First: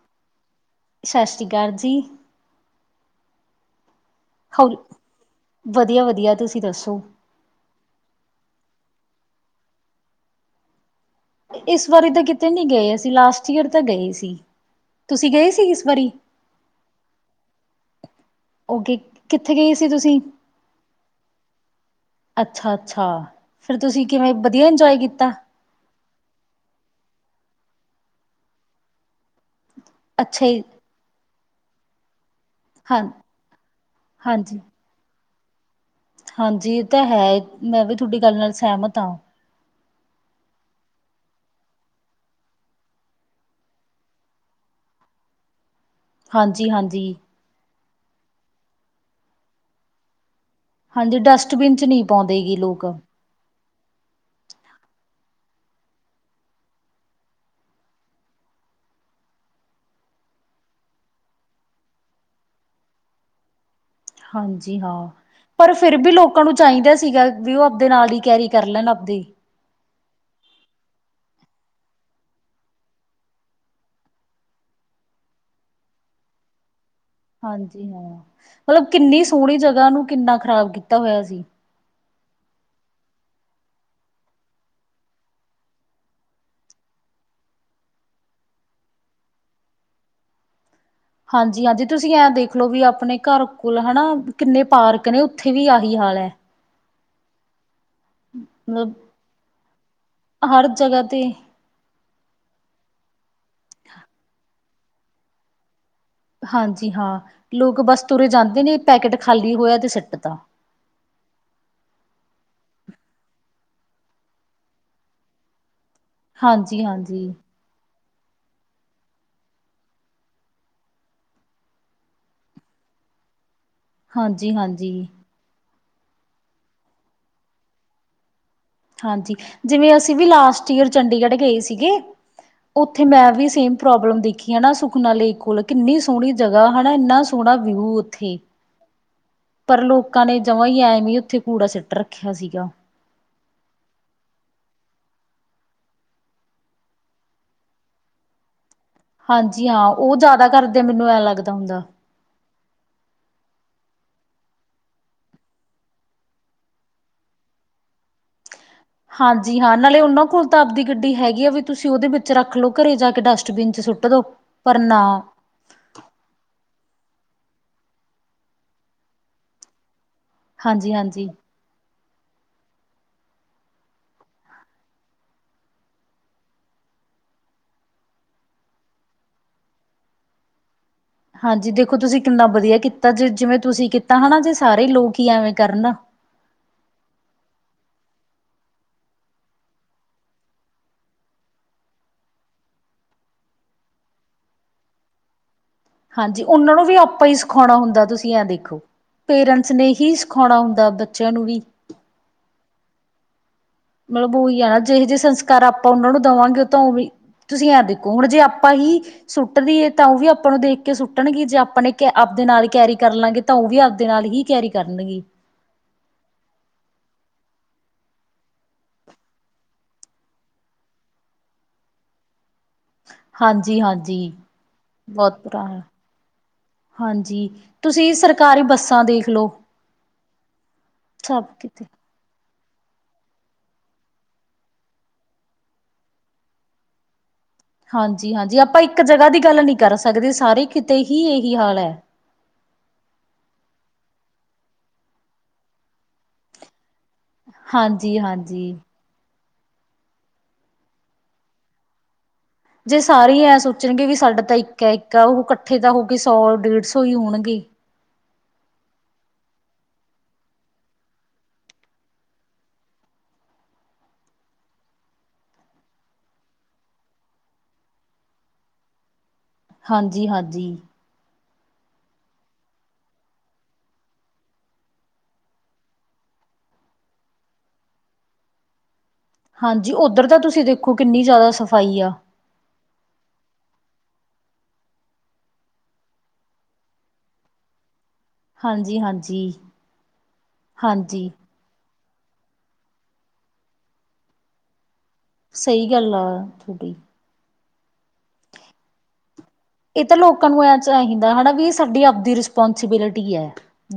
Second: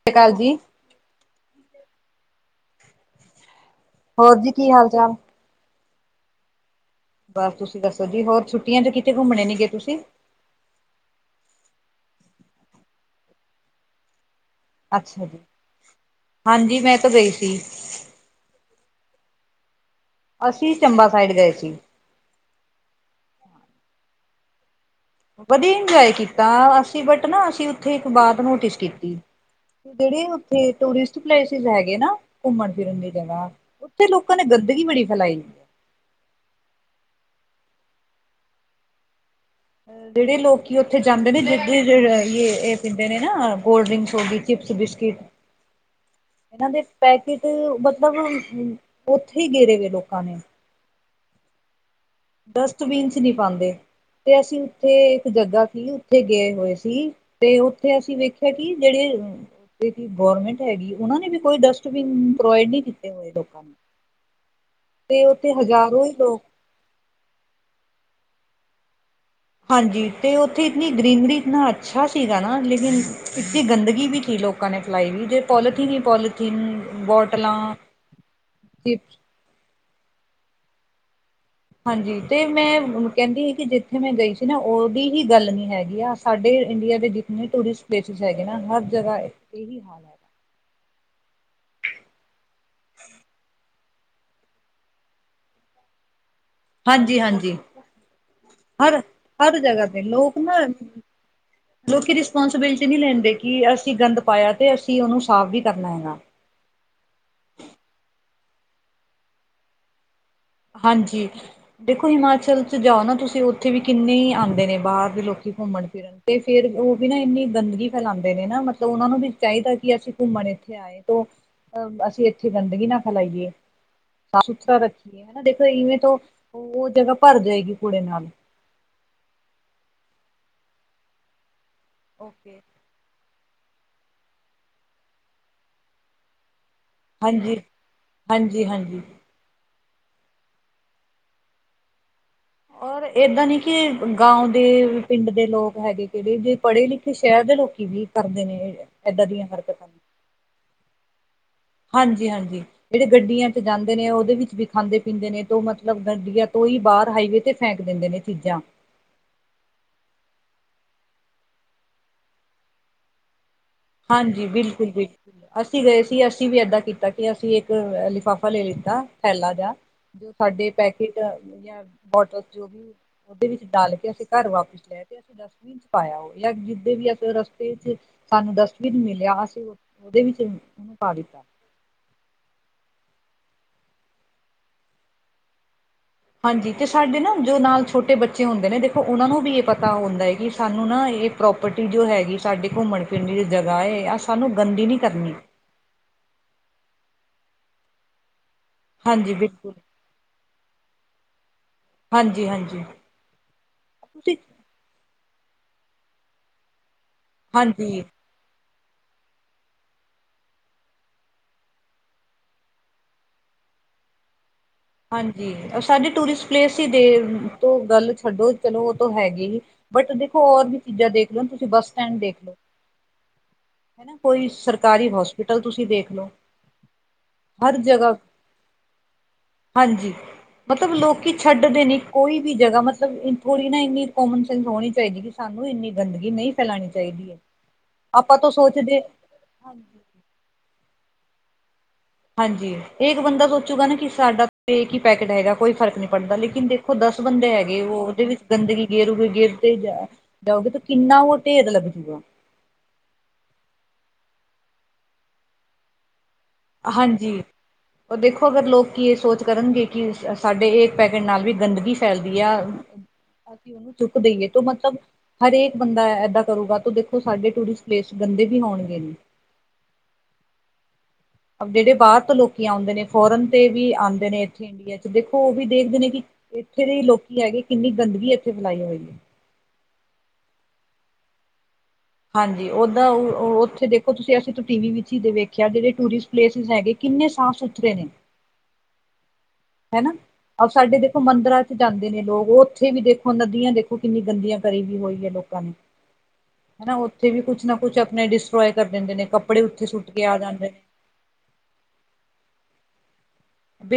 ਸਤਿ੍ ਸ੍ਰੀ ਅਕਾਲ ਜੀ। ਸਤਿ ਸ਼੍ਰੀ ਅਕਾਲ ਜੀ। ਹੋਰ ਜੀ, ਕੀ ਹਾਲ ਚਾਲ? ਵਧੀਆ ਵਧੀਆ, ਤੁਸੀਂ ਦੱਸੋ ਬਸ ਤੁਸੀਂ ਦੱਸੋ ਜੀ, ਹੋਰ ਛੁੱਟੀਆਂ ਚ ਕਿਤੇ ਘੁੰਮਣੇ ਨੀ ਗਏ ਤੁਸੀਂ! ਇਸ ਵਾਰੀ ਤਾਂ ਕਿਤੇ ਨਹੀਂ ਗਏ ਅਸੀਂ, ਲਾਸਟ ਈਅਰ ਤਾਂ ਗਏ ਸੀ। ਅੱਛਾ ਤੁਸੀਂ ਜੀ, ਗਏ ਸੀ ਇਸ ਵਾਰੀ, ਹਾਂਜੀ ਮੈਂ ਤਾਂ ਗਈ ਸੀ! ਔ ਕੇ, ਕਿੱਥੇ ਗਏ ਸੀ ਤੁਸੀਂ? ਅਸੀਂ ਚੰਬਾ ਸਾਈਡ ਗਏ ਸੀ! ਅੱਛਾ ਅੱਛਾ, ਫੇਰ ਤੁਸੀਂ ਕਿਵੇਂ, ਵਧੀਆ ਇੰਜੋਏ ਕੀਤਾ। ਵਧੀਆ ਇੰਜੋਏ ਕੀਤਾ! ਅਸੀਂ ਬਟ ਨਾ ਅਸੀਂ ਉੱਥੇ ਇੱਕ ਬਾਤ ਨੋਟਿਸ ਕੀਤੀ। ਜਿਹੜੇ ਅੱਛਾ ਜੀ। ਉੱਥੇ, ਟੂਰਿਸਟ ਪਲੇਸਿਸ ਹੈਗੇ ਨਾ ਘੁੰਮਣ ਫਿਰਨ ਹਾਂ, ਦੀ ਜਗ੍ਹਾ, ਉੱਥੇ ਲੋਕਾਂ ਨੇ ਗੰਦਗੀ ਬੜੀ ਫੈਲਾਈ। ਹਾਂਜੀ ਇਹ ਤਾਂ ਹੈ, ਮੈਂ ਵੀ ਤੁਹਾਡੀ ਗੱਲ ਨਾਲ ਸਹਿਮਤ ਹਾਂ! ਜਿਹੜੇ ਲੋਕ ਉੱਥੇ ਜਾਂਦੇ ਨੇ, ਜਿ ਇਹ ਪੀਂਦੇ ਨੇ ਨਾ ਕੋਲਡ ਡ੍ਰਿੰਕਸ ਹੋ ਗਈ, ਚਿਪਸ ਬਿਸਕਿਟ ਹ [inaudible] ਇਹਨਾਂ ਦੇ ਪੈਕੇਟ ਮਤਲਬ ਉੱਥੇ ਹੀ ਗੇਰੇ ਵ ਲੋਕਾਂ ਨੇ ਹਾਂਜੀ ਡਸਟਬਿਨ ਚ ਨਹੀਂ। ਪਾਉਂਦੇ ਗੇ ਲੋਕ, ਡਸਟਬੀਨ ਨਹੀਂ ਪਾਉਂਦੇ ਤੇ ਅਸੀਂ ਉੱਥੇ ਇੱਕ ਜੱਗਾ ਸੀ ਉੱਥੇ ਗਏ ਹੋਏ ਸੀ। ਤੇ ਉੱਥੇ ਅਸੀਂ ਵੇਖਿਆ ਕਿ ਜਿਹੜੇ, ਜਿਹੜੀ ਗਰਮੈਂਟ ਹੈਗੀ ਉਹਨਾਂ ਨੇ ਵੀ ਕੋਈ ਡਸਟਬਿਨ ਪ੍ਰੋਵਾਈਡ ਨਹੀਂ ਕੀਤੇ ਹੋਏ ਲੋਕਾਂ ਨੂੰ ਹਾਂਜੀ ਹਾਂ ਤੇ ਉੱਥੇ ਪਰ ਫਿਰ ਹਜ਼ਾਰੋਂ ਵੀ ਹੀ ਲੋਕ ਲੋਕਾਂ ਨੂੰ। ਚਾਹੀਦਾ ਸੀਗਾ ਵੀ ਉਹ ਆਪਦੇ ਨਾਲ ਹੀ ਕੈਰੀ ਕਰ ਲੈਣ ਆਪਦੀ। ਹਾਂਜੀ ਤੇ ਉੱਥੇ ਇੰਨੀ ਗਰੀਨਰੀ ਇਤਨਾ ਅੱਛਾ ਸੀਗਾ ਨਾ ਲੇਕਿਨ ਇਨੀ ਗੰਦਗੀ ਵੀ ਸੀ ਲੋਕ। ਲੋਕਾਂ ਨੇ ਫਿਲਾਈ ਵੀ ਪੋਲੀਥੀਨ ਹੀ ਪੋਲੀਥੀਨ। ਬੋਟਲਾਂ ਹਾਂਜੀ ਹਾਂ ਮਤਲਬ ਚਿਪਸ ਕਿੰਨੀ ਸੋਹਣੀ ਜਗ੍ਹਾ ਨੂੰ ਕਿੰਨਾ ਖ਼ਰਾਬ ਕੀਤਾ ਹੋਇਆ ਸੀ ਹਾਂਜੀ ਤੇ ਮੈਂ ਕਹਿੰਦੀ ਸੀ ਕਿ ਜਿੱਥੇ ਮੈਂ ਗਈ ਸੀ ਨਾ ਉਹਦੀ ਹੀ ਗੱਲ ਨਹੀਂ ਹੈਗੀ ਆ! ਸਾਡੇ ਇੰਡੀਆ ਦੇ ਜਿੰਨੇ ਟੂਰਿਸਟ ਪਲੇਸਿਸ ਹੈਗੇ ਨਾ ਹਰ ਜਗ੍ਹਾ ਇਹੀ ਹਾਲ ਹੈ। ਹਾਂਜੀ ਹਾਂਜੀ ਤੁਸੀਂ ਐਂ ਦੇਖਲੋ ਵੀ ਆਪਣੇ ਘਰ ਕੋਲ ਨੇ ਕਿੰਨੇ ਪਾਰਕ ਨੇ ਉੱਥੇ ਵੀ ਆਹੀ ਹਾਲ ਹੈ। ਹਾਂਜੀ ਹਾਂਜੀ ਮਤਲਬ ਹਰ ਹਰ ਜਗ੍ਹਾ ਤੇ ਲੋਕ ਨਾ, ਹਰ ਜਗ੍ਹਾ ਤੇ ਲੋਕੀ ਰਿਸਪੋਂਸੀਬਿਲਟੀ ਨਹੀਂ ਲੈਂਦੇ ਕਿ ਅਸੀਂ ਗੰਦ ਪਾਇਆ ਤੇ ਅਸੀਂ ਉਹਨੂੰ ਸਾਫ਼ ਵੀ ਕਰਨਾ ਹੈਗਾ! ਹਾਂਜੀ ਹਾਂ ਲੋਕ ਬਸ ਤੁਰੇ ਜਾਂਦੇ ਨੇ ਪੈਕੇਟ ਖਾਲੀ ਹੋਇਆ ਤੇ ਸਿੱਟ ਦਾ ਹਾਂਜੀ! ਦੇਖੋ ਹਿਮਾਚਲ ਚ ਜਾਓ ਨਾ ਤੁਸੀਂ ਉੱਥੇ ਵੀ ਕਿੰਨੇ ਹੀ ਆਉਂਦੇ ਨੇ ਬਾਹਰ ਦੇ ਲੋਕੀ ਘੁੰਮਣ ਫਿਰਨ ਤੇ ਫੇਰ ਹਾਂਜੀ ਉਹ ਵੀ ਨਾ ਹਾਂਜੀ ਇੰਨੀ ਗੰਦਗੀ ਫੈਲਾਉਂਦੇ ਨੇ ਨਾ ਮਤਲਬ ਉਹਨਾ ਨੂੰ ਵੀ ਚਾਹੀਦਾ ਕਿ ਅਸੀਂ ਘੁੰਮਣ ਇੱਥੇ ਆਏ ਤੋਂ ਅਸੀਂ ਇੱਥੇ ਗੰਦਗੀ ਨਾ ਫੈਲਾਈਏ ਸਾਫ਼ ਹਾਂਜੀ ਸੁਥਰਾ ਹਾਂਜੀ ਰੱਖੀਏ ਹਨਾ ਦੇਖੋ ਇਵੇਂ ਤੋਂ ਉਹ ਜਗ੍ਹਾ ਭਰ ਜਾਏਗੀ ਕੂੜੇ ਨਾਲ ਹਾਂਜੀ ਜਿਵੇਂ ਅਸੀਂ ਵੀ ਲਾਸਟ ਈਅਰ ਚੰਡੀਗੜ੍ਹ ਗਏ ਸੀਗੇ ਓਕੇ [inaudible] ਉੱਥੇ ਮੈਂ ਵੀ ਸੇਮ ਪ੍ਰੋਬਲਮ ਦੇਖੀ ਆ ਨਾ ਸੁਖਨਾ ਲੇਕ ਕੋਲ ਕਿੰਨੀ ਸੋਹਣੀ ਜਗ੍ਹਾ ਹਨਾ ਇੰਨਾ ਸੋਹਣਾ ਹਾਂਜੀ, ਵਿਊ ਉੱਥੇ। ਹਾਂਜੀ, ਹਾਂਜੀ। ਪਰ ਲੋਕਾਂ ਨੇ ਜਮਾਂ ਹੀ ਐਵੇ ਹੀ ਉੱਥੇ ਕੂੜਾ ਸਿੱਟ ਰੱਖਿਆ ਸੀਗਾ! ਔਰ ਏਦਾਂ ਨੀ ਕਿ ਗਾਉ ਦੇ ਪਿੰਡ ਦੇ ਲੋਕ ਹੈਗੇ ਕਿਹੜੇ ਜ ਪੜ੍ਹੇ ਲਿਖੇ ਸ਼ਹਿਰ ਦੇ ਲੋਕੀ ਵੀ ਕਰਦੇ ਨੇ ਇਹ ਹਾਂਜੀ ਹਾਂ ਉਹ ਜ਼ਿਆਦਾ ਕਰਦੇ ਮੈਨੂੰ ਐਂ ਲੱਗਦਾ ਹੁੰਦਾ। ਹਾਂਜੀ ਹਾਂਜੀ। ਜਿਹੜੇ ਗੱਡੀਆਂ ਚ ਜਾਂਦੇ ਨੇ ਉਹਦੇ ਵਿੱਚ ਵੀ ਖਾਂਦੇ ਪੀਂਦੇ ਨੇ ਤੇ ਮਤਲਬ ਗੱਡੀਆਂ ਤੋਂ ਹੀ ਬਾਹਰ ਹਾਈਵੇ ਤੇ! ਫੇਕ ਦਿੰਦੇ ਨੇ ਚੀਜ਼ਾਂ। ਹਾਂਜੀ ਹਾਂ ਨਾਲੇ ਉਹਨਾਂ ਕੋਲ ਤਾਂ ਆਪਦੀ ਗੱਡੀ ਹੈਗੀ ਆ ਵੀ ਤੁਸੀਂ ਉਹਦੇ ਵਿੱਚ ਰੱਖ ਲਓ ਘਰੇ ਜਾ ਕੇ ਡਸਟਬਿਨ ਚ ਸੁੱਟ ਟ ਦੋ ਹਾਂਜੀ ਪਰ ਬਿਲਕੁਲ ਨਾ ਬਿਲਕੁਲ ਅਸੀਂ ਗਏ ਸੀ ਅਸੀਂ ਵੀ ਏਦਾਂ ਕੀਤਾ ਕਿ ਅਸੀਂ ਇੱਕ ਲਿਫਾਫਾ ਲੈ ਲਿੱਤਾ ਥੈਲਾ ਜਿਹਾ। ਜੋ ਸਾਡੇ ਹਾਂਜੀ ਪੈਕੇਟ ਹਾਂਜੀ ਜਾਂ ਬੋਟਲ ਜੋ ਵੀ ਉਹਦੇ ਵਿੱਚ ਡਾਲ ਕੇ ਅਸੀਂ ਘਰ ਵਾਪਿਸ ਲੈ ਕੇ ਡਸਟਬਿਨ ਚ ਪਾਇਆ ਹੋ ਜਾਂ ਜਿੱਦਾਂ ਵੀ ਕੋਈ ਰਸਤੇ ਚ ਸਾਨੂੰ ਵੀ ਮਿਲਿਆ ਅਸੀਂ ਉਹਦੇ ਵਿੱਚ ਉਹਨੂੰ ਪਾ ਦਿੱਤਾ। ਹਾਂਜੀ ਦੇਖੋ ਤੁਸੀਂ ਕਿੰਨਾ ਵਧੀਆ ਕੀਤਾ ਜੇ ਜਿਵੇਂ ਤੁਸੀਂ ਕੀਤਾ ਹੈ ਜੇ ਸਾਰੇ ਲੋਕ ਹੀ ਐਵੇਂ ਕਰਨ! ਹਾਂਜੀ ਤੇ ਸਾਡੇ ਨਾ ਜੋ ਨਾਲ ਛੋਟੇ ਬੱਚੇ ਹੁੰਦੇ ਨੇ ਦੇਖੋ ਉਹਨਾਂ ਨੂੰ ਵੀ ਇਹ ਪਤਾ ਹੁੰਦਾ ਹੈ ਕਿ ਸਾਨੂੰ ਨਾ ਇਹ ਪ੍ਰੋਪਰਟੀ ਜੋ ਹੈਗੀ ਸਾਡੇ ਘੁੰਮਣ ਫਿਰਨ ਦੀ ਜੋ ਜਗ੍ਹਾ ਹੈਏ ਆਹ ਸਾਨੂੰ ਗੰਦੀ ਨਹੀਂ ਕਰਨੀ ਹਾਂਜੀ ਉਹਨਾਂ ਨੂੰ ਵੀ ਆਪਾਂ ਹੀ ਸਿਖਾਉਣਾ ਹੁੰਦਾ ਤੁਸੀਂ ਐ ਦੇਖੋ ਹਾਂਜੀ ਪੇਰੈਂਟਸ ਬਿਲਕੁਲ ਨੇ ਹੀ ਸਿਖਾਉਣਾ ਹੁੰਦਾ ਬੱਚਿਆਂ ਨੂੰ ਵੀ ਹਾਂਜੀ ਹਾਂਜੀ ਮਤਲਬ ਤੁਸੀਂ ਉਹੀ ਆ ਨਾ ਜਿ ਜਿਹੇ ਸੰਸਕਾਰ ਆਪਾਂ ਉਹਨਾਂ ਨੂੰ ਦੇਵਾਂਗੇ ਉਹ ਤਾਂ ਉਹ ਵੀ ਤੁਸੀਂ ਆ ਹਾਂਜੀ ਦੇਖੋ ਹੁਣ ਜੇ ਆਪਾਂ ਹੀ ਸੁੱਟਦੀ ਹੈ ਤਾਂ ਉਹ ਵੀ ਆਪਾਂ ਨੂੰ ਦੇਖ ਕੇ ਸੁੱਟਣਗੇ ਜੇ ਆਪਾਂਣੇ ਕ ਆਪਦੇ ਨਾਲ ਕੈਰੀ ਕਰ ਲਾਂਗੇ ਤਾਂ ਉਹ ਵੀ ਆਪਦੇ ਨਾਲ ਹੀ ਕੈਰੀ ਕਰਨ ਗੇ। ਜੀ ਸਾਡੇ ਟੂਰਿਸਟ ਪਲੇਸ ਦੇ ਤੋਂ, ਗੱਲ ਛੱਡੋ ਚਲੋ ਉਹ ਤੋਂ ਹੈਗੇ ਹੀ। ਬਟ ਦੇਖੋ ਹੋਰ ਵੀ ਚੀਜ਼ਾਂ ਦੇਖ ਲੋ, ਤੁਸੀਂ ਬੱਸ ਸਟੈਂਡ ਦੇਖ ਲੋ। ਹਾਂਜੀ ਹਾਂਜੀ ਕੋਈ ਸਰਕਾਰੀ ਬਹੁਤ ਹੋਸਪਿਟਲ ਬੁਰਾ ਹਾਲ ਤੁਸੀਂ ਦੇਖ ਲੋ। ਹਾਂਜੀ, ਤੁਸੀਂ ਸਰਕਾਰੀ ਬੱਸਾਂ ਦੇਖ ਲੋ। ਹਾਂਜੀ, ਮਤਲਬ ਲੋਕੀ ਕਿਤੇ ਛੱਡਦੇ ਨੀ। ਕੋਈ ਵੀ ਜਗ੍ਹਾ ਮਤਲਬ ਥੋੜ੍ਹੀ ਨਾ ਇੰਨੀ ਕੋਮਨ ਸੈਂਸ ਹੋਣੀ ਚਾਹੀਦੀ ਕਿ, ਸਾਨੂੰ ਇੰਨੀ ਗੰਦਗੀ ਨਹੀਂ ਫੈਲਾਣੀ ਚਾਹੀਦੀ। [unintelligible] ਹਾਂਜੀ ਤੋਂ ਹਾਂਜੀ ਆਪਾਂ ਇੱਕ ਸੋਚਦੇ ਜਗ੍ਹਾ ਦੀ ਗੱਲ ਨਹੀਂ ਕਰ ਹਾਂਜੀ ਸਕਦੇ ਸਾਰੇ ਕਿਤੇ ਹੀ ਇਹੀ ਹਾਲ ਐ। ਹਾਂਜੀ ਇਹ ਇੱਕ ਬੰਦਾ ਸੋਚੂਗਾ ਨਾ ਕਿ ਸਾਡਾ ਇਹ ਕੀ ਪੈਕੇਟ ਹੈਗਾ, ਕੋਈ ਫਰਕ ਨਹੀਂ ਪੜਤਾ ਲੇਕਿਨ ਦੇ ਦੇਖੋ ਦਸ ਬੰਦੇ ਹੈਗੇ ਉਹ ਹਾਂਜੀ ਉਹਦੇ ਵਿੱਚ ਹਾਂਜੀ ਗੰਦਗੀ ਗੇਰੂਗੇ ਗੇਰ ਤੇ ਜਾ ਜਾਓਗੇ ਤੇ ਕਿੰਨਾ ਉਹ ਢੇਰ ਲੱਗਜੂਗਾ। ਜੇ ਸਾਰੇ ਹੀ ਐਂ ਸੋਚਣਗੇ ਵੀ ਸਾਡਾ ਤਾਂ ਇੱਕ ਐ ਇੱਕ ਉਹ ਕੱਠੇ ਤਾਂ ਹੋ ਕੇ ਸੌ ਡੇਢ ਸੌ ਹੀ ਹਾਂਜੀ। ਹੋਣਗੇ ਪਰ ਦੇਖੋ ਅਗਰ ਲੋਕੀ ਇਹ ਸੋਚ ਕਰਨਗੇ ਕਿ ਸਾਡੇ ਇਹ ਪੈਕੇਟ ਨਾਲ ਵੀ ਗੰਦਗੀ ਫੈਲਦੀ ਆ [unintelligible] ਅਸੀਂ ਉਹਨੂੰ ਚੁੱਕ ਦੇਈਏ ਤਾਂ ਮਤਲਬ [unintelligible] ਹਰੇਕ ਬੰਦਾ ਐਦਾਂ ਕਰੂਗਾ ਤੂੰ ਦੇਖੋ ਸਾਡੇ ਟੂਰਿਸਟ ਪਲੇਸ ਗੰਦੇ ਵੀ ਹੋਣਗੇ। ਹਾਂਜੀ, ਹਾਂਜੀ। ਜਿਹੜੇ ਬਾਹਰ ਤੋਂ ਲੋਕੀ ਆਉਂਦੇ ਨੇ ਫੋਰਨ ਤੇ ਵੀ ਆਂਦੇ ਨੇ ਇੱਥੇ। ਇੰਡੀਆ ਚ ਦੇਖੋ ਉਹ ਵੀ ਦੇਖਦੇ ਨੇ ਕਿ ਇੱਥੇ ਦੇ ਲੋਕੀ ਹੈਗੇ ਕਿੰਨੀ ਗੰਦਗੀ ਇੱਥੇ ਫੈਲਾਈ ਹੋਈ ਹੈ। ਹਾਂਜੀ ਉੱਧਰ ਤਾਂ ਤੁਸੀਂ ਦੇਖੋ ਕਿੰਨੀ ਜਿਆਦਾ ਸਫਾਈ ਆ। ਹਾਂਜੀ ਓਦਾਂ ਓ ਓ ਉੱਥੇ ਦੇਖੋ ਤੁਸੀਂ ਅਸੀਂ ਤੋ ਟੀ ਵੀ ਵਿੱਚ ਹੀ ਵੇਖਿਆ ਜਿਹੜੇ ਟੂਰਿਸਟ ਪਲੇਸਿਸ ਹੈਗੇ ਕਿੰਨੇ ਸਾਫ਼ ਸੁਥਰੇ ਨੇ। ਹਾਂਜੀ, ਹਾਂਜੀ। ਹੈਨਾ, ਸਾਡੇ ਦੇਖੋ ਹਾਂਜੀ ਮੰਦਿਰਾਂ ਚ ਜਾਂਦੇ ਨੇ ਲੋਕ ਉਹ ਉੱਥੇ ਵੀ ਦੇਖੋ ਨਦੀਆਂ ਦੇਖੋ ਕਿੰਨੀ ਗੰਦੀਆਂ ਕਰੀ ਵੀ ਹੋਈ ਹੈ ਲੋਕ ਸਹੀ ਗੱਲ ਆ ਹਨਾ ਤੁਹਾਡੀ ਉੱਥੇ ਵੀ ਕੁਛ ਨਾ ਕੁਛ ਆਪਣੇ ਡਿਸਟ੍ਰੋਏ ਕਰ ਦਿੰਦੇ ਨੇ ਕੱਪੜਏ ਇਹ ਤਾਂ ਲੋਕਾਂ ਨੂੰ ਐ ਚ ਚਾਹੀਂਦਾ ਹੈਨਾ ਵੀ ਇਹ ਸਾਡੀ ਆਪਦੀ ਰਿਸਪੋਂਸੀਬਿਲਿਟੀ ਐ,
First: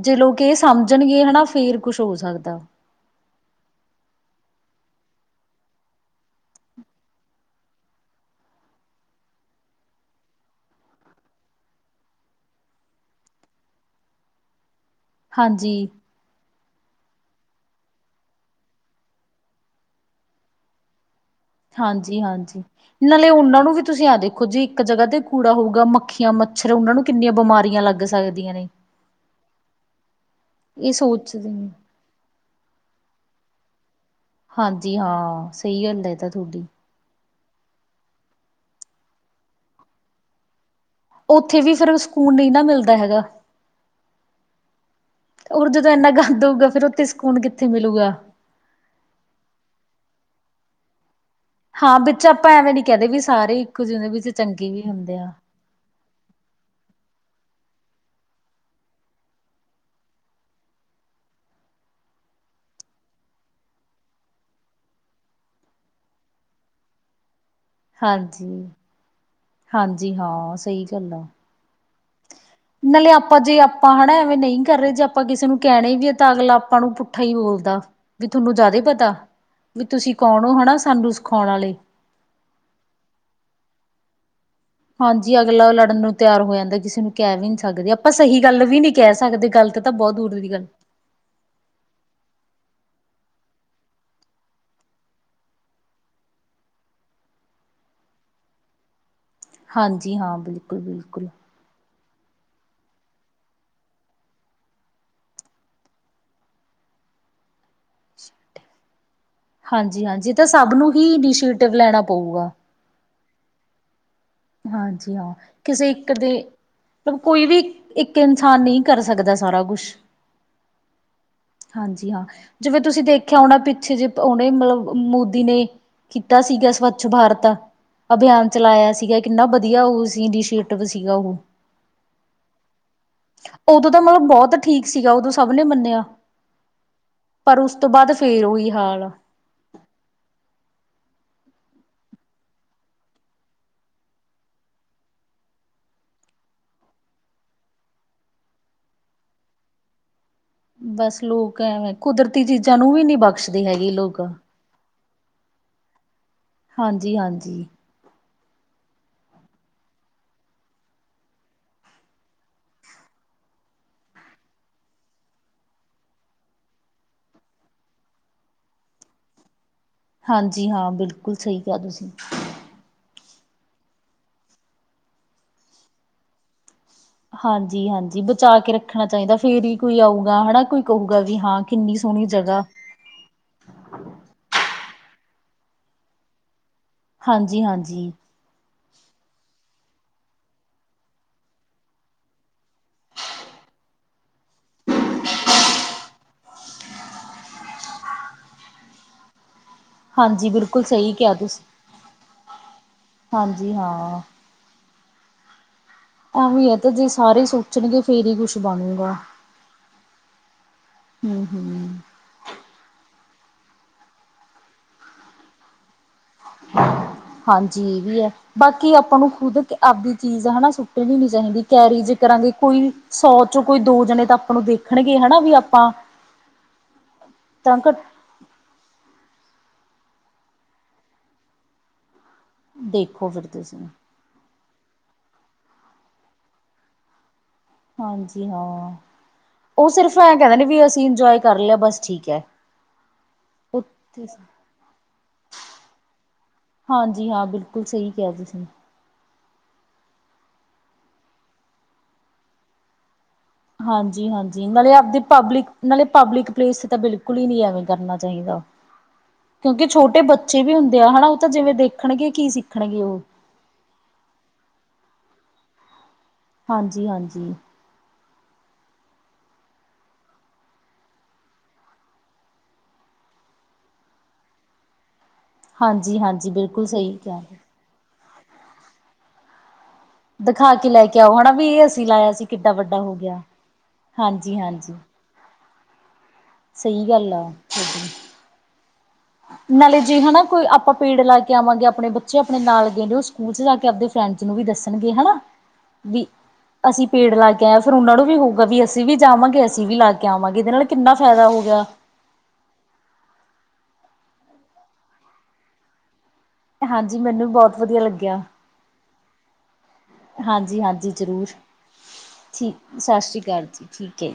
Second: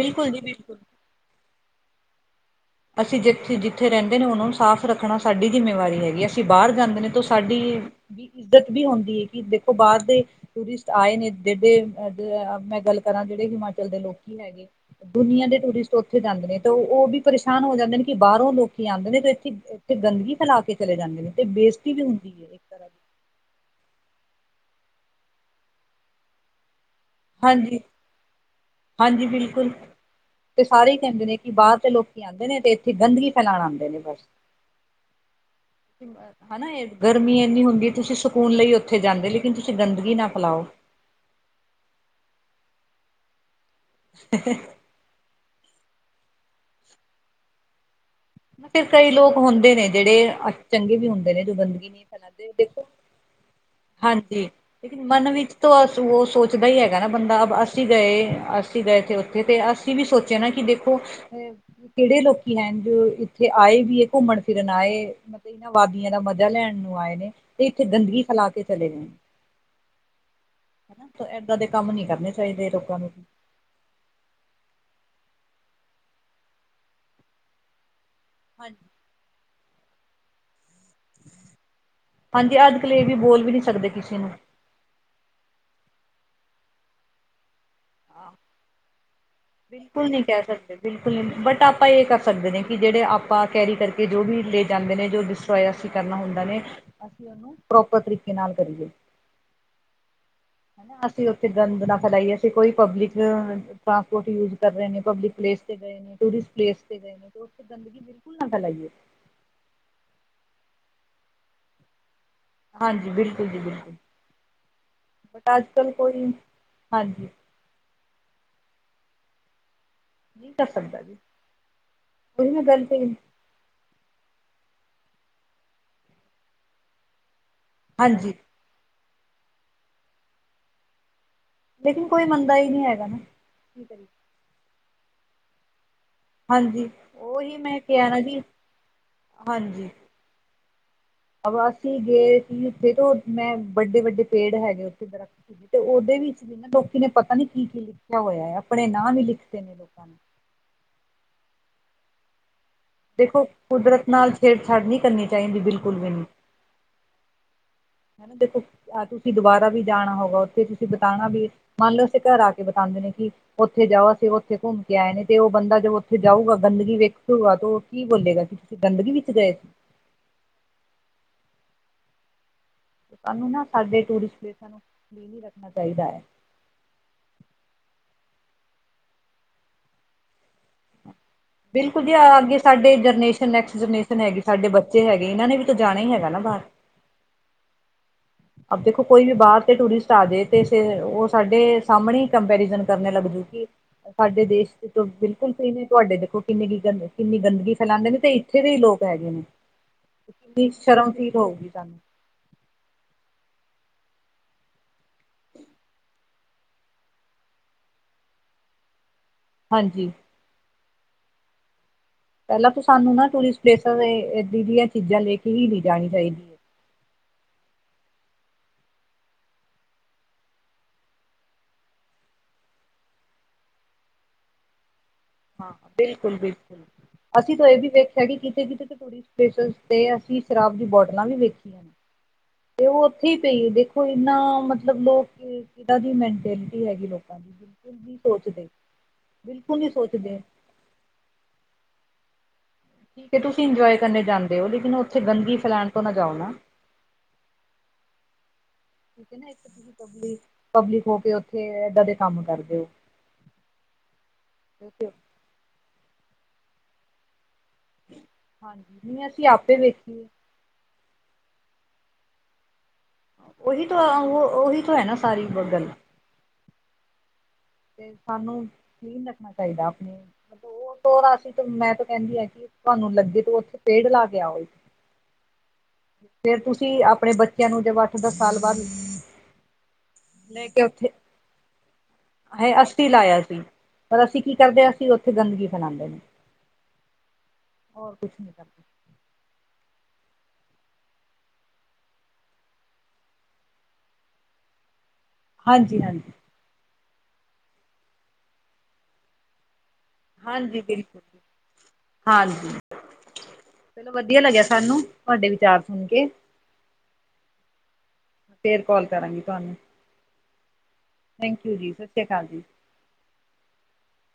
ਜੇ ਲੋਕ ਜੀ ਇਹ ਬਿਲਕੁਲ ਸਮਝ ਜਣਗੇ ਹਨਾ ਫੇਰ ਕੁਛ ਹੋ ਸਕਦਾ। ਅਸੀਂ ਜਿੱਥੇ ਜਿੱਥੇ ਰਹਿੰਦੇ ਨੇ ਉਹਨਾਂ ਨੂੰ ਸਾਫ਼ ਰੱਖਣਾ ਸਾਡੀ ਜਿੰਮੇਵਾਰੀ ਹੈਗੀ ਅਸੀਂ ਬਾਹਰ ਜਾਂਦੇ ਨੇ ਤੋਂ ਸਾਡੀ ਵੀ ਇੱਜ਼ਤ ਵੀ ਹੁੰਦੀ ਹੈ ਕਿ, ਦੇਖੋ ਬਾਹਰ ਦੇ ਟੂਰਿਸਟ ਆਏ ਨੇ ਜਡੇ ਮੈਂ ਗੱਲ ਕਰਾਂ ਜਿਹੜੇ ਹਿਮਾਚਲ ਦੇ ਲੋਕੀ ਹੈਗੇ। ਦੁਨੀਆਂ ਦੇ ਹਾਂਜੀ ਟੂਰਿਸਟ ਉੱਥੇ ਜਾਂਦੇ ਨੇ ਤੇ ਉਹ ਵੀ ਪਰੇਸ਼ਾਨ ਹੋ ਜਾਂਦੇ ਨੇ ਕਿ ਬਾਹਰੋਂ ਲੋਕੀ ਆਂਦੇ ਨੇ, ਤੇ ਇੱਥੇ ਇੱਥੇ ਗੰਦਗੀ ਫੈਲਾ ਕੇ ਚਲੇ ਜਾਂਦੇ ਨੇ ਤੇ ਬੇਜ਼ਤੀ ਵੀ ਹਾਂਜੀ ਹੁੰਦੀ ਹੈ ਇੱਕ ਹਾਂਜੀ, ਤਰ੍ਹਾਂ ਦੀ ਨਾਲੇ ਉਹਨਾਂ ਨੂੰ ਵੀ ਤੁਸੀਂ ਆ ਦੇਖੋ ਜੀ ਇੱਕ ਜਗ੍ਹਾ ਤੇ ਕੂੜਾ ਹੋਊਗਾ ਮੱਖੀਆਂ ਫੇਰ ਉਹਨਾਂ ਨੂੰ ਕਿੰਨੀਆਂ ਹਾਂਜੀ ਬਿਮਾਰੀਆਂ ਲੱਗ ਸਕਦੀਆਂ ਨੇ? ਹਾਂਜੀ ਬਿਲਕੁਲ, ਤੇ ਸਾਰੇ ਇਹ ਹੀ ਕਹਿੰਦੇ ਨੇ ਸੋਚਦੇ ਕਿ, ਬਾਹਰ ਦੇ ਲੋਕ ਆਂਦੇ ਨੇ ਤੇ ਇੱਥੇ ਗੰਦਗੀ ਫੈਲਾਣ ਆਂਦੇ ਨੇ ਬੱਸ। ਹਾਂਜੀ, ਹਾਂ ਸਈ ਗਲ ਏ, ਏ ਤਾ ਥੋਡੀ। ਹਨਾ ਇਹ ਗਰਮੀ ਐਂਨੀ ਹੁੰਦੀ ਏ, ਤੁਸੀਂ ਸਕੂਨ ਲਈ ਉੱਥੇ ਜਾਂਦੇ, ਲੇਕਿਨ ਤੁਸੀਂ ਗੰਦਗੀ ਨਾ ਫੈਲਾਓ। ਉੱਥੇ ਵੀ ਫਿਰ ਸਕੂਨ ਨਹੀਂ ਨਾ ਮਿਲਦਾ ਹੈਗਾ। [unintelligible] ਉਹ ਜਦੋਂ ਐਂਨਾ ਗੰਦ ਹੋਊਗਾ, ਫਿਰ ਉੱਥੇ ਸਕੂਨ ਕਿੱਥੇ ਮਿਲੂਗਾ? ਫੇਰ ਕਈ ਲੋਕ ਹੁੰਦੇ ਨੇ ਜਿਹੜੇ, ਚੰਗੇ ਵੀ ਹੁੰਦੇ ਨੇ। ਗੰਦਗੀ ਹਾਂ ਨਹੀਂ ਵਿੱਚ ਆਪਾਂ ਫੈਲਾਂਦੇ ਐਵੇਂ ਨੀ ਦੇਖੋ। ਕਹਦੇ ਵੀ ਸਾਰੇ ਇੱਕੋ ਜਿਹੇ ਵਿੱਚ ਹਾਂਜੀ, ਚੰਗੇ ਵੀ ਲੇਕਿਨ ਹੁੰਦੇ ਆ। ਮਨ ਵਿੱਚ ਤੋਂ ਅਸ ਉਹ ਸੋਚਦਾ ਹੀ ਹੈਗਾ ਨਾ ਬੰਦਾ, ਅ ਅਸੀਂ ਗਏ -ਅਸੀਂ ਗਏ ਤੇੇ ਉੱਥੇ ਅਤੇ ਅਸੀ ਤੁਸੀਂ ਵੀ ਸੋਚਿਆ ਨਾ ਕਿ ਦੇਖੋ, ਅ ਕਿਹੜੇ ਲੋਕੀਂ ਹੈਣ, ਜੋ ਉੱਥੇ ਆਏ ਵੀ ਹੈ ਘੁੰਮਣ ਫਿਰਨ ਆਏ, ਮਤਲਬ ਇਹਨਾਂ ਵਾਦੀਆਂ ਦਾ ਮਜ਼ਾ ਲੈਣ ਨੂੰ ਆਏ ਨੇ। ਤੇ ਇੱਥੇ ਗੰਦਗੀ ਫੈਲਾ ਕੇ ਹਾਂਜੀ, ਚਲੇ ਗਏ ਨੇ। ਹਾਂਜੀ। ਹਾਂ, ਸਹੀ ਗੱਲ ਆ ਕਦੇ ਕੰਮ ਨੀ ਕਰਨੇ ਚਾਹੀਦੇ ਲੋਕਾਂ ਨਾਲੇ ਨੂੰ ਆਪਾਂ ਜੇ ਅਪ ਤਾਂ ਨ ਐਵੇਂ ਨਹੀਂ ਕਰ ਰਹੇ ਜੇ ਆਪਾਂ ਕਿਸੇ ਨੂੰ ਕਹਿਣੇ ਵੀਏ ਤਾਂ ਅਗਲਾ ਆਪਾਂ ਨੂੰ ਪੁੱਠਾ ਹੀ ਬੋਲਦਾ ਵੀ ਤੁਹਾਨੂੰ ਹਾਂਜੀ ਜ਼ਿਆਦਾ ਪਤਾ। ਵੀ ਤੁਸੀਂ ਕੌਣ ਹੋ? ਹੈ ਸਾਨੂੰ ਸਿਖਾਉਣ ਵਾਲੇ ਹਾਂਜੀ ਅੱਜ ਕਲੇ ਵੀ ਬੋਲ ਵੀ ਨਹੀਂ ਸਕਦੇ ਕਿਸੇ ਨੂੰ ਹਾਂਜੀ ਅਗਲਾ ਲੜਨ ਨੂੰ ਤਿਆਰ ਹੋ ਜਾਂਦਾ ਕਿਸੇ ਨੂੰ ਕਹਿ ਵੀ ਨੀ ਸਕਦੇ ਆਪਾਂ ਸਹੀ ਗੱਲ ਵੀ ਨਹੀਂ ਕਹਿ ਸਕਦੇ ਗਲਤ ਤਾਂ ਬਿਲਕੁਲ ਬਹੁਤ ਨਹੀਂ ਦੂਰ ਕਹਿ ਦੀ ਗੱਲ ਸਕਦੇ ਬਿਲਕੁਲ ਨਹੀਂ ਬਟ ਆਪਾਂ ਇਹ ਕਰ ਸਕਦੇ ਨੇ ਕਿ ਜਿਹੜੇ ਆਪਾਂ ਕੈਰੀ ਕਰਕੇ ਜੋ ਵੀ ਲੈ ਜਾਂਦੇ ਨੇ ਜੋ ਦਿਸ ਪ੍ਰੋਇਆਸੀ ਕਰਨਾ ਹੁੰਦਾ ਨੇ ਹਾਂ [unintelligible] ਕੀ ਉਹਨੂੰ ਪ੍ਰੋਪਰ ਤਰੀਕੇ ਨਾਲ ਕਰੀਏ। ਹਾਂਜੀ। ਹਾਂ, ਬਿਲਕੁਲ ਹਨਾ [unintelligible] ਅਸੀ ਬਿਲਕੁਲ। ਗ ਗੰਦ ਨਾ ਫੈਲਾਈਏ। ਅਸੀਂ ਕੋਈ ਪਬਲਿਕ ਟਰਾਂਸਪੋਰਟ ਯੂਜ ਕਰ ਰਹੇ। ਨੇ ਪਬਲਿਕ ਪਲੇਸ ਤੇ ਗਏ ਟੂਰਿਸਟ ਪਲੇਸ ਤੇ ਗਏ ਨੇ ਤੇੇ ਗੰਦਗੀ, ਬਿਲਕੁਲ ਨਾ ਫੈਲਾਈਏ। ਹਾਂਜੀ -ਹਾਂਜੀ ਤਾਂ ਸਭ ਨੂੰ ਹੀ ਇਨੀਸ਼ੀਏਟਿਵ ਲੈਣਾ ਪਊਗਾ ਹਾਂਜੀ। ਬਿਲਕੁਲ ਜੀ -ਬਿਲਕੁਲ ਹਾਂਜੀ। ਹਾਂ ਬਟ ਅੱਜ ਕਿਸੇ ਕੱਲ ਇੱਕ ਕੋਈ ਦੇ ਮਤਲਬ ਹਾਂਜੀ ਕੋਈ ਵੀ ਇੱਕ ਇਨਸਾਨ ਨਹੀਂ ਕਰ ਸਕਦਾ ਸਾਰਾ ਕੁਛ। ਨਹੀਂ ਕਰ ਸਕਦਾ ਜੀ ਹਾਂਜੀ। ਹਾਂ, ਉਹੀ ਮੈਂ ਜਿਵੇਂ ਗੱਲ ਤੁਸੀਂ ਕਹੀ ਦੇਖਿਆ ਹੋਣਾ ਪਿੱਛੇ ਜੇ ਉਹਨੇ ਮਤਲਬ ਮੋਦੀ ਨੇ ਕੀਤਾ ਸੀਗਾ ਸਵੱਛ ਭਾਰਤ ਹਾਂਜੀ ਅਭਿਆਨ। ਚਲਾਇਆ ਸੀਗਾ ਕਿੰਨਾ ਵਧੀਆ। ਉਹ ਸੀ ਇੰਡੀਸ਼ੀਏਟਿਵ ਸੀਗਾ ਉਹ ਲੇਕਿਨ ਕੋਈ ਮੰਨਦਾ ਹੀ ਨਹੀਂ ਹੈਗਾ। ਨਾ ਕੀ ਉਦੋਂ ਤਾਂ ਕਰੀਏ ਮਤਲਬ ਬਹੁਤ ਠੀਕ ਸੀਗਾ। ਉਦੋਂ ਸਭ ਨੇ ਮੰਨਿਆ, ਹਾਂਜੀ ਉਹੀ ਪਰ ਉਸ ਮੈਂ ਤੋਂ ਕਿਹਾ ਬਾਅਦ ਨਾ ਜੀ ਫੇਰ ਉਹੀ ਹਾਲ ਹਾਂਜੀ ਅ ਅਸੀਂ ਗਏ ਸੀ। ਉੱਥੇ ਮੈਂ ਵੱਡੇ- ਵੱਡੇ ਪੇੜ ਹੈਗੇ ਉੱਥੇ ਦਰਖਤ ਤੇ ਉਹਦੇ ਵਿੱਚ ਵੀ ਨਾ ਲੋਕੀ ਨੇ ਪਤਾ ਨੀ ਕੀ-ਕੀ ਲਿਖਿਆ ਹੋਇਆ ਹੈ। ਆਪਣੇ ਨਾਂ ਵੀ ਲਿਖਦੇ ਨੇ ਲੋਕਾਂ ਨੂੰ ਬੱਸ ਲੋਕ ਐਵੇਂ, ਕੁਦਰਤੀ ਚੀਜ਼ਾਂ ਨੂੰ ਵੀ ਨੀ ਬਖਸ਼ਦੀ ਹੈਗੀ ਲੋਕ ਛੱਡ ਨਹੀਂ ਕਰਨੀ ਚਾਹੀਦੀ ਬਿਲਕੁਲ ਵੀ ਨਹੀਂ ਹਾਂਜੀ -ਹਾਂਜੀ ਹਨਾ ਦੇਖੋਹ ਤੁਸੀਂ ਦੁਬਾਰਾ ਵੀ ਜਾਣਾ ਹੋਊਗਾ ਉੱਥੇ ਤੁਸੀਂ ਬਿਤਾਉਣਾ ਵੀ ਮੰਨ ਲਓ! ਅੇ ਘਰ ਆ ਕੇ ਬਤਾਉਂਦੇ ਨੇ ਕਿ ਉੱਥੇ ਜਾਓ ਅਸੀਂ ਉਹ ਉੱਥੇ ਘੁੰਮ ਕੇ ਉਥੇ ਜਾ ਕੇ, ਉਥੇ ਘੁੰਮ ਕੇ ਆਏ ਨੇ ਉਹ ਬੰਦਾ ਜ ਉੱਥੇ ਜਾਊਗਾ ਗੰਦਗੀ ਵੇਖੂ ਗਾ ਤੇ ਉਹ ਕੀ ਬੋਲੇਗਾ? ਗੰਦਗੀ ਵਿੱਚ ਗਏ ਸੀ ਹਾਂਜੀ! ਹਾਂ ਬਿਲਕੁਲ ਸਹੀ ਕਿਹਾ ਤੁਸੀਂ। ਸਾਨੂੰ ਨਾ ਸਾਡੇ ਟੂਰਿਸਟ ਪਲੇਸਾਂ ਨੂੰ [unintelligible] ਨੀ ਰੱਖਣਾ ਚਾਹੀਦਾ ਹੈ। ਹਾਂਜੀ- ਹਾਂਜੀ, ਬਚਾ ਕੇ ਰੱਖਣਾ ਚਾਹੀਦਾ। ਫੇਰ ਹੀ ਕੋਈ ਆਊਗਾ ਹਨਾ ਕੋਈ ਕਹੂਗਾ ਵੀ ਹਾਂ। ਕਿੰਨੀ ਸੋਹਣੀ ਜਗ੍ਹਾ ਜਨੇਸ਼ਨ ਨੈਕਸਟ ਜਨਰੇਸ਼ਨ ਹੈਗੀ ਸਾਡੇ ਬੱਚੇ ਹੈਗੇ ਇਹਨਾਂ ਨੇ ਵੀ ਤਾਂ ਜਾਣਾ ਹੀ ਹੈਗਾ ਨਾ ਬਾਹਰ ਹਾਂਜੀ ਹਾਂਜੀ ਦੇਖੋ ਕੋਈ ਵੀ ਬਾਹਰ ਤੇ ਟੂਰਿਸਟ ਆ ਜਾਏ ਤੇ ਉਹ ਸਾਡੇ ਸਾਹਮਣੇ ਕੰਪੈਰੀਜਨ ਕਰਨ ਲੱਗਜੂਗੀ ਸਾਡੇ ਦੇਸ਼ ਬਿਲਕੁਲ ਸਹੀ ਨੇ ਤੁਹਾਡੇ ਦੇਖੋ ਕਿੰਨੀ ਗੰ ਕਿੰਨੀ ਗੰਦਗੀ ਫੈਲਾਉਂਦੇ ਨੇ ਤੇ ਇੱਥੇ ਦੇ ਹੀ ਲੋਕ ਹੈਗੇ ਨੇ [inaudible] [inaudible] ਹਾਂਜੀ ਕਿੰਨੀ ਬਿਲਕੁਲ ਸ਼ਰਮ ਸਹੀ ਕਿਹਾ ਫੀਲ ਤੁਸੀਂ ਹੋਊਗੀ ਸਾਨੂੰ ਹਾਂਜੀ ਹਾਂ ਐਵੇਂ ਹੈ ਤਾਂ ਜੇ ਸਾਰੇ ਸੋਚਣਗੇ ਫੇਰ ਹੀ ਕੁਛ ਬਣੂਗਾ ਹਾਂਜੀ ਹੂੰ-ਹੂੰ ਪਹਿਲਾਂ ਤ ਸਾਨੂੰ ਨਾ ਟੂਰਿਸਟ ਪਲੇਸਾਂ ਇ ਦੀਆਂ ਚੀਜ਼ਾਂ ਲੈ ਕੇ ਈ ਨੀ ਜਾਣੀ ਚਾਹੀਦੀ। ਹੈ ਹਾਂਜੀ ਏ ਵੀ ਆ। ਬਾਕੀ ਆਪਾਂ ਨੂੰ ਖੁਦ ਆਪਦੀ ਚੀਜ਼ ਹਨਾ ਸੁੱਟਣੀ ਨੀ ਚਾਹੀਦੀ ਕੈਰੀ ਜ ਕਰਾਂਗੇ ਕੋਈ ਸੌ ਚ ਕੋਈ ਦੋ ਜਣੇ ਤਾਂ ਆਪਾਂ ਨੂੰ ਦੇਖਣਗੇ ਹਨਾ। ਵੀ ਹਾਂ ਆਪਾਂ ਬਿਲਕੁਲ, ਬਿਲਕੁਲ ਅਸੀਂ ਤਾਂ ਇਹ ਵੀ ਵੇਖਿਆ ਸਾਡੀ ਕਿਤੇ-ਕਿਤੇ ਟੂਰਿਸਟ ਪਲੇਸ ਤੇ, ਅਸੀਂ ਸ਼ਰਾਬ ਦੀ ਬੋਟਲਾਂ ਵੀ ਵੇਖੀਆਂ ਨੇ। ਤੇ ਓ ਦੇਖੋ ਉੱਥੇ ਈ ਫਿਰ ਪਈ ਤੁਸੀਂ ਦੇਖੋ। ਕਿੰਨਾ ਮਤਲਬ ਲੋਕ ਕਿ ਦੀ ਮੈਂਟਲਿਟੀ ਹੈਗੀ ਲੋਕਾਂ ਦੀ। ਨਹੀਂ ਹਾਂਜੀ ਸੋਚਦੇ ਹਾਂ ਬਿਲਕੁਲ ਓ ਨਹੀਂ ਸਿਰਫ ਐ ਸੋਚਦੇ ਕਹਿੰਦੇ ਨੇ ਵੀ ਅਸੀਂ ਇੰਜੋਏ ਕਰ ਲਿਆ ਬਸ ਠੀਕ ਐ। ਠੀਕ ਹੈ ਤੁਸੀਂ ਇੰਜੋਏ ਕਰਨੇ ਜਾਂਦੇ ਹੋ ਲੇਕਿਨ ਉੱਥੇ ਗੰਦਗੀ ਫੈਲਾਣ ਤੋਂ ਨਾ ਜਾਓ ਨਾ। ਹਾਂਜੀ ਹਾਂ, ਬਿਲਕੁਲ ਸਹੀ ਕਿਹਾ ਤੁਸੀਂ ਨੇ। ਠੀਕ ਹੈ ਨਾ ਇੱਕ ਤੁਸੀ ਪਬਿਕ ਪਬਲਿਕ ਹੋ ਕੇ ਉੱਥੇ ਏਦਾਂ ਦੇ ਕੰਮ ਕਰਦੇ ਓ। ਹਾਂਜੀ-ਹਾਂਜੀ ਨਾਲੇ ਆਪਦੇ ਪਬਲਿਕ ਨਾਲੇ ਪਬਲਿਕ ਪਲੇਸ ਤਾਂ ਬਿਲਕੁਲ ਈ ਨੀ ਐਵੇਂ ਕਰਨਾ ਚਾਹੀਦਾ ਹਾਂਜੀ ਨਹੀਂ ਅਸੀਂ ਆਪੇ ਕਿਉਂਕਿ ਛੋਟੇ ਵੇਖੀਏ ਬੱਚੇ ਅਛੇ ਵੀ ਹੁੰਦੇ ਆ ਹਨਾ, ਓ ਤਾਂ ਜਿਵੇਂ ਦੇਖਣਗੇ ਕੀ ਸਿੱਖਣਗੇ ਓ ਓਹੀ ਤੋਂ ਓਹੀ ਤੋਂ ਹੈ ਨਾ ਸਾਰੀ ਗੱਲ। ਹਾਂਜੀ, ਹਾਂਜੀ। ਤੇ ਸਾਨੂੰ ਕਲੀਨ ਰੱਖਣਾ ਚਾਹੀਦਾ ਆਪਣੇ ਉਹਸੀ ਮੈਂ ਤਾਂ ਕਹਿੰਦੀ ਆ, ਕਿ ਤੁਹਾਨੂੰ ਲੱਗੇ ਤੋਂ ਉੱਥੇ ਪੇੜ ਲਾ ਕੇ ਆਓ। ਹਾਂਜੀ-ਹਾਂਜੀ ਫੇਰ ਬਿਲਕੁਲ ਤੁਸੀਂ ਸਹੀ ਆਪਣੇ ਕਿਹਾ। ਬੱਚਿਆਂ ਨੂੰ ਜਦੋ ਅੱਠ, ਦਸ ਸਾਲ ਬਾਅਦ ਲ ਦਿਖਾ ਕੇ ਲੈ ਕੇ ਆਓ ਹਨਾ, ਵੀ ਇਹ ਅਸੀਂ ਲਾਇਆ ਸੀ। ਕਿੱਡਾ ਇਹ ਵੱਡਾ ਅਸੀ ਹੋ ਲਾਇਆ ਗਿਆ। ਸੀ ਪਰ ਅਸੀਂ ਕੀ ਕਰਦੇ ਆ ਹਾਂਜੀ-ਹਾਂਜੀ ਅਸੀਂ ਉੱਥੇ ਗੰਦਗੀ ਫੈਲਾਉਂਦੇ ਨੇ। ਸਈ ਗੱਲ ਆ ਵਾ। [unintelligible] ਨਾਲੇ ਜੀ ਹਨਾ ਕੋਈ ਆਪਾਂ ਪੇੜ ਲਾ ਕੇ ਆਵਾਂਗੇ ਆਪਣੇ ਬੱਚੇ ਆਪਣੇ ਨਾਲ ਦੇ ਉਹ ਸਕੂਲ ਚ ਜਾ ਕੇ ਆਪਦੇ ਫਰੈਂਡਜ ਨੂੰ ਵੀ ਦੱਸਣਗੇ ਹਨਾ। ਵੀ ਹਾਂਜੀ-ਹਾਂਜੀ। ਅਸੀਂ ਪੇੜ ਲਾ ਕੇ ਆਏਆ। ਫਿਰ ਉਹਨਾਂ ਨੂੰ ਵੀ ਹੋਊਗਾ ਵੀ ਅਸੀਂ ਵੀ ਜਾਵਾਂਗੇ। ਅਸੀਂ ਵੀ ਲਾ ਆਵਾਂਗੇ ਇਹਦੇ ਹਾਂਜੀ ਨਾਲ ਕਿੰਨਾ ਬਿਲਕੁਲ ਫਾਇਦਾ ਹੋ ਗਿਆ। ਹਾਂਜੀ। ਚਲੋ, ਵਧੀਆ ਲੱਗਿਆ ਸਾਨੂੰ ਤੁਹਾਡੇ ਵਿਚਾਰ ਸੁਣ ਕੇ। ਹਾਂਜੀ ਮੈਨੂੰ ਬੋਤ ਵਧੀਆ ਲੱਗ ਫੇਰ ਕਾਲ ਕਰਾਂਗੀ ਤੁਹਾਨੂੰ। ਹਾਂਜੀ, ਹਾਂਜੀ ਜ਼ਰੂਰ ਥੈਂਕ ਯੂ ਜੀ ਸਤਿ ਸ਼੍ਰੀ ਅਕਾਲ ਜੀ। ਠੀਕ। ਸਤਿ ਸ੍ਰੀ ਅਕਾਲ ਜੀ ਠੀਕ ਐ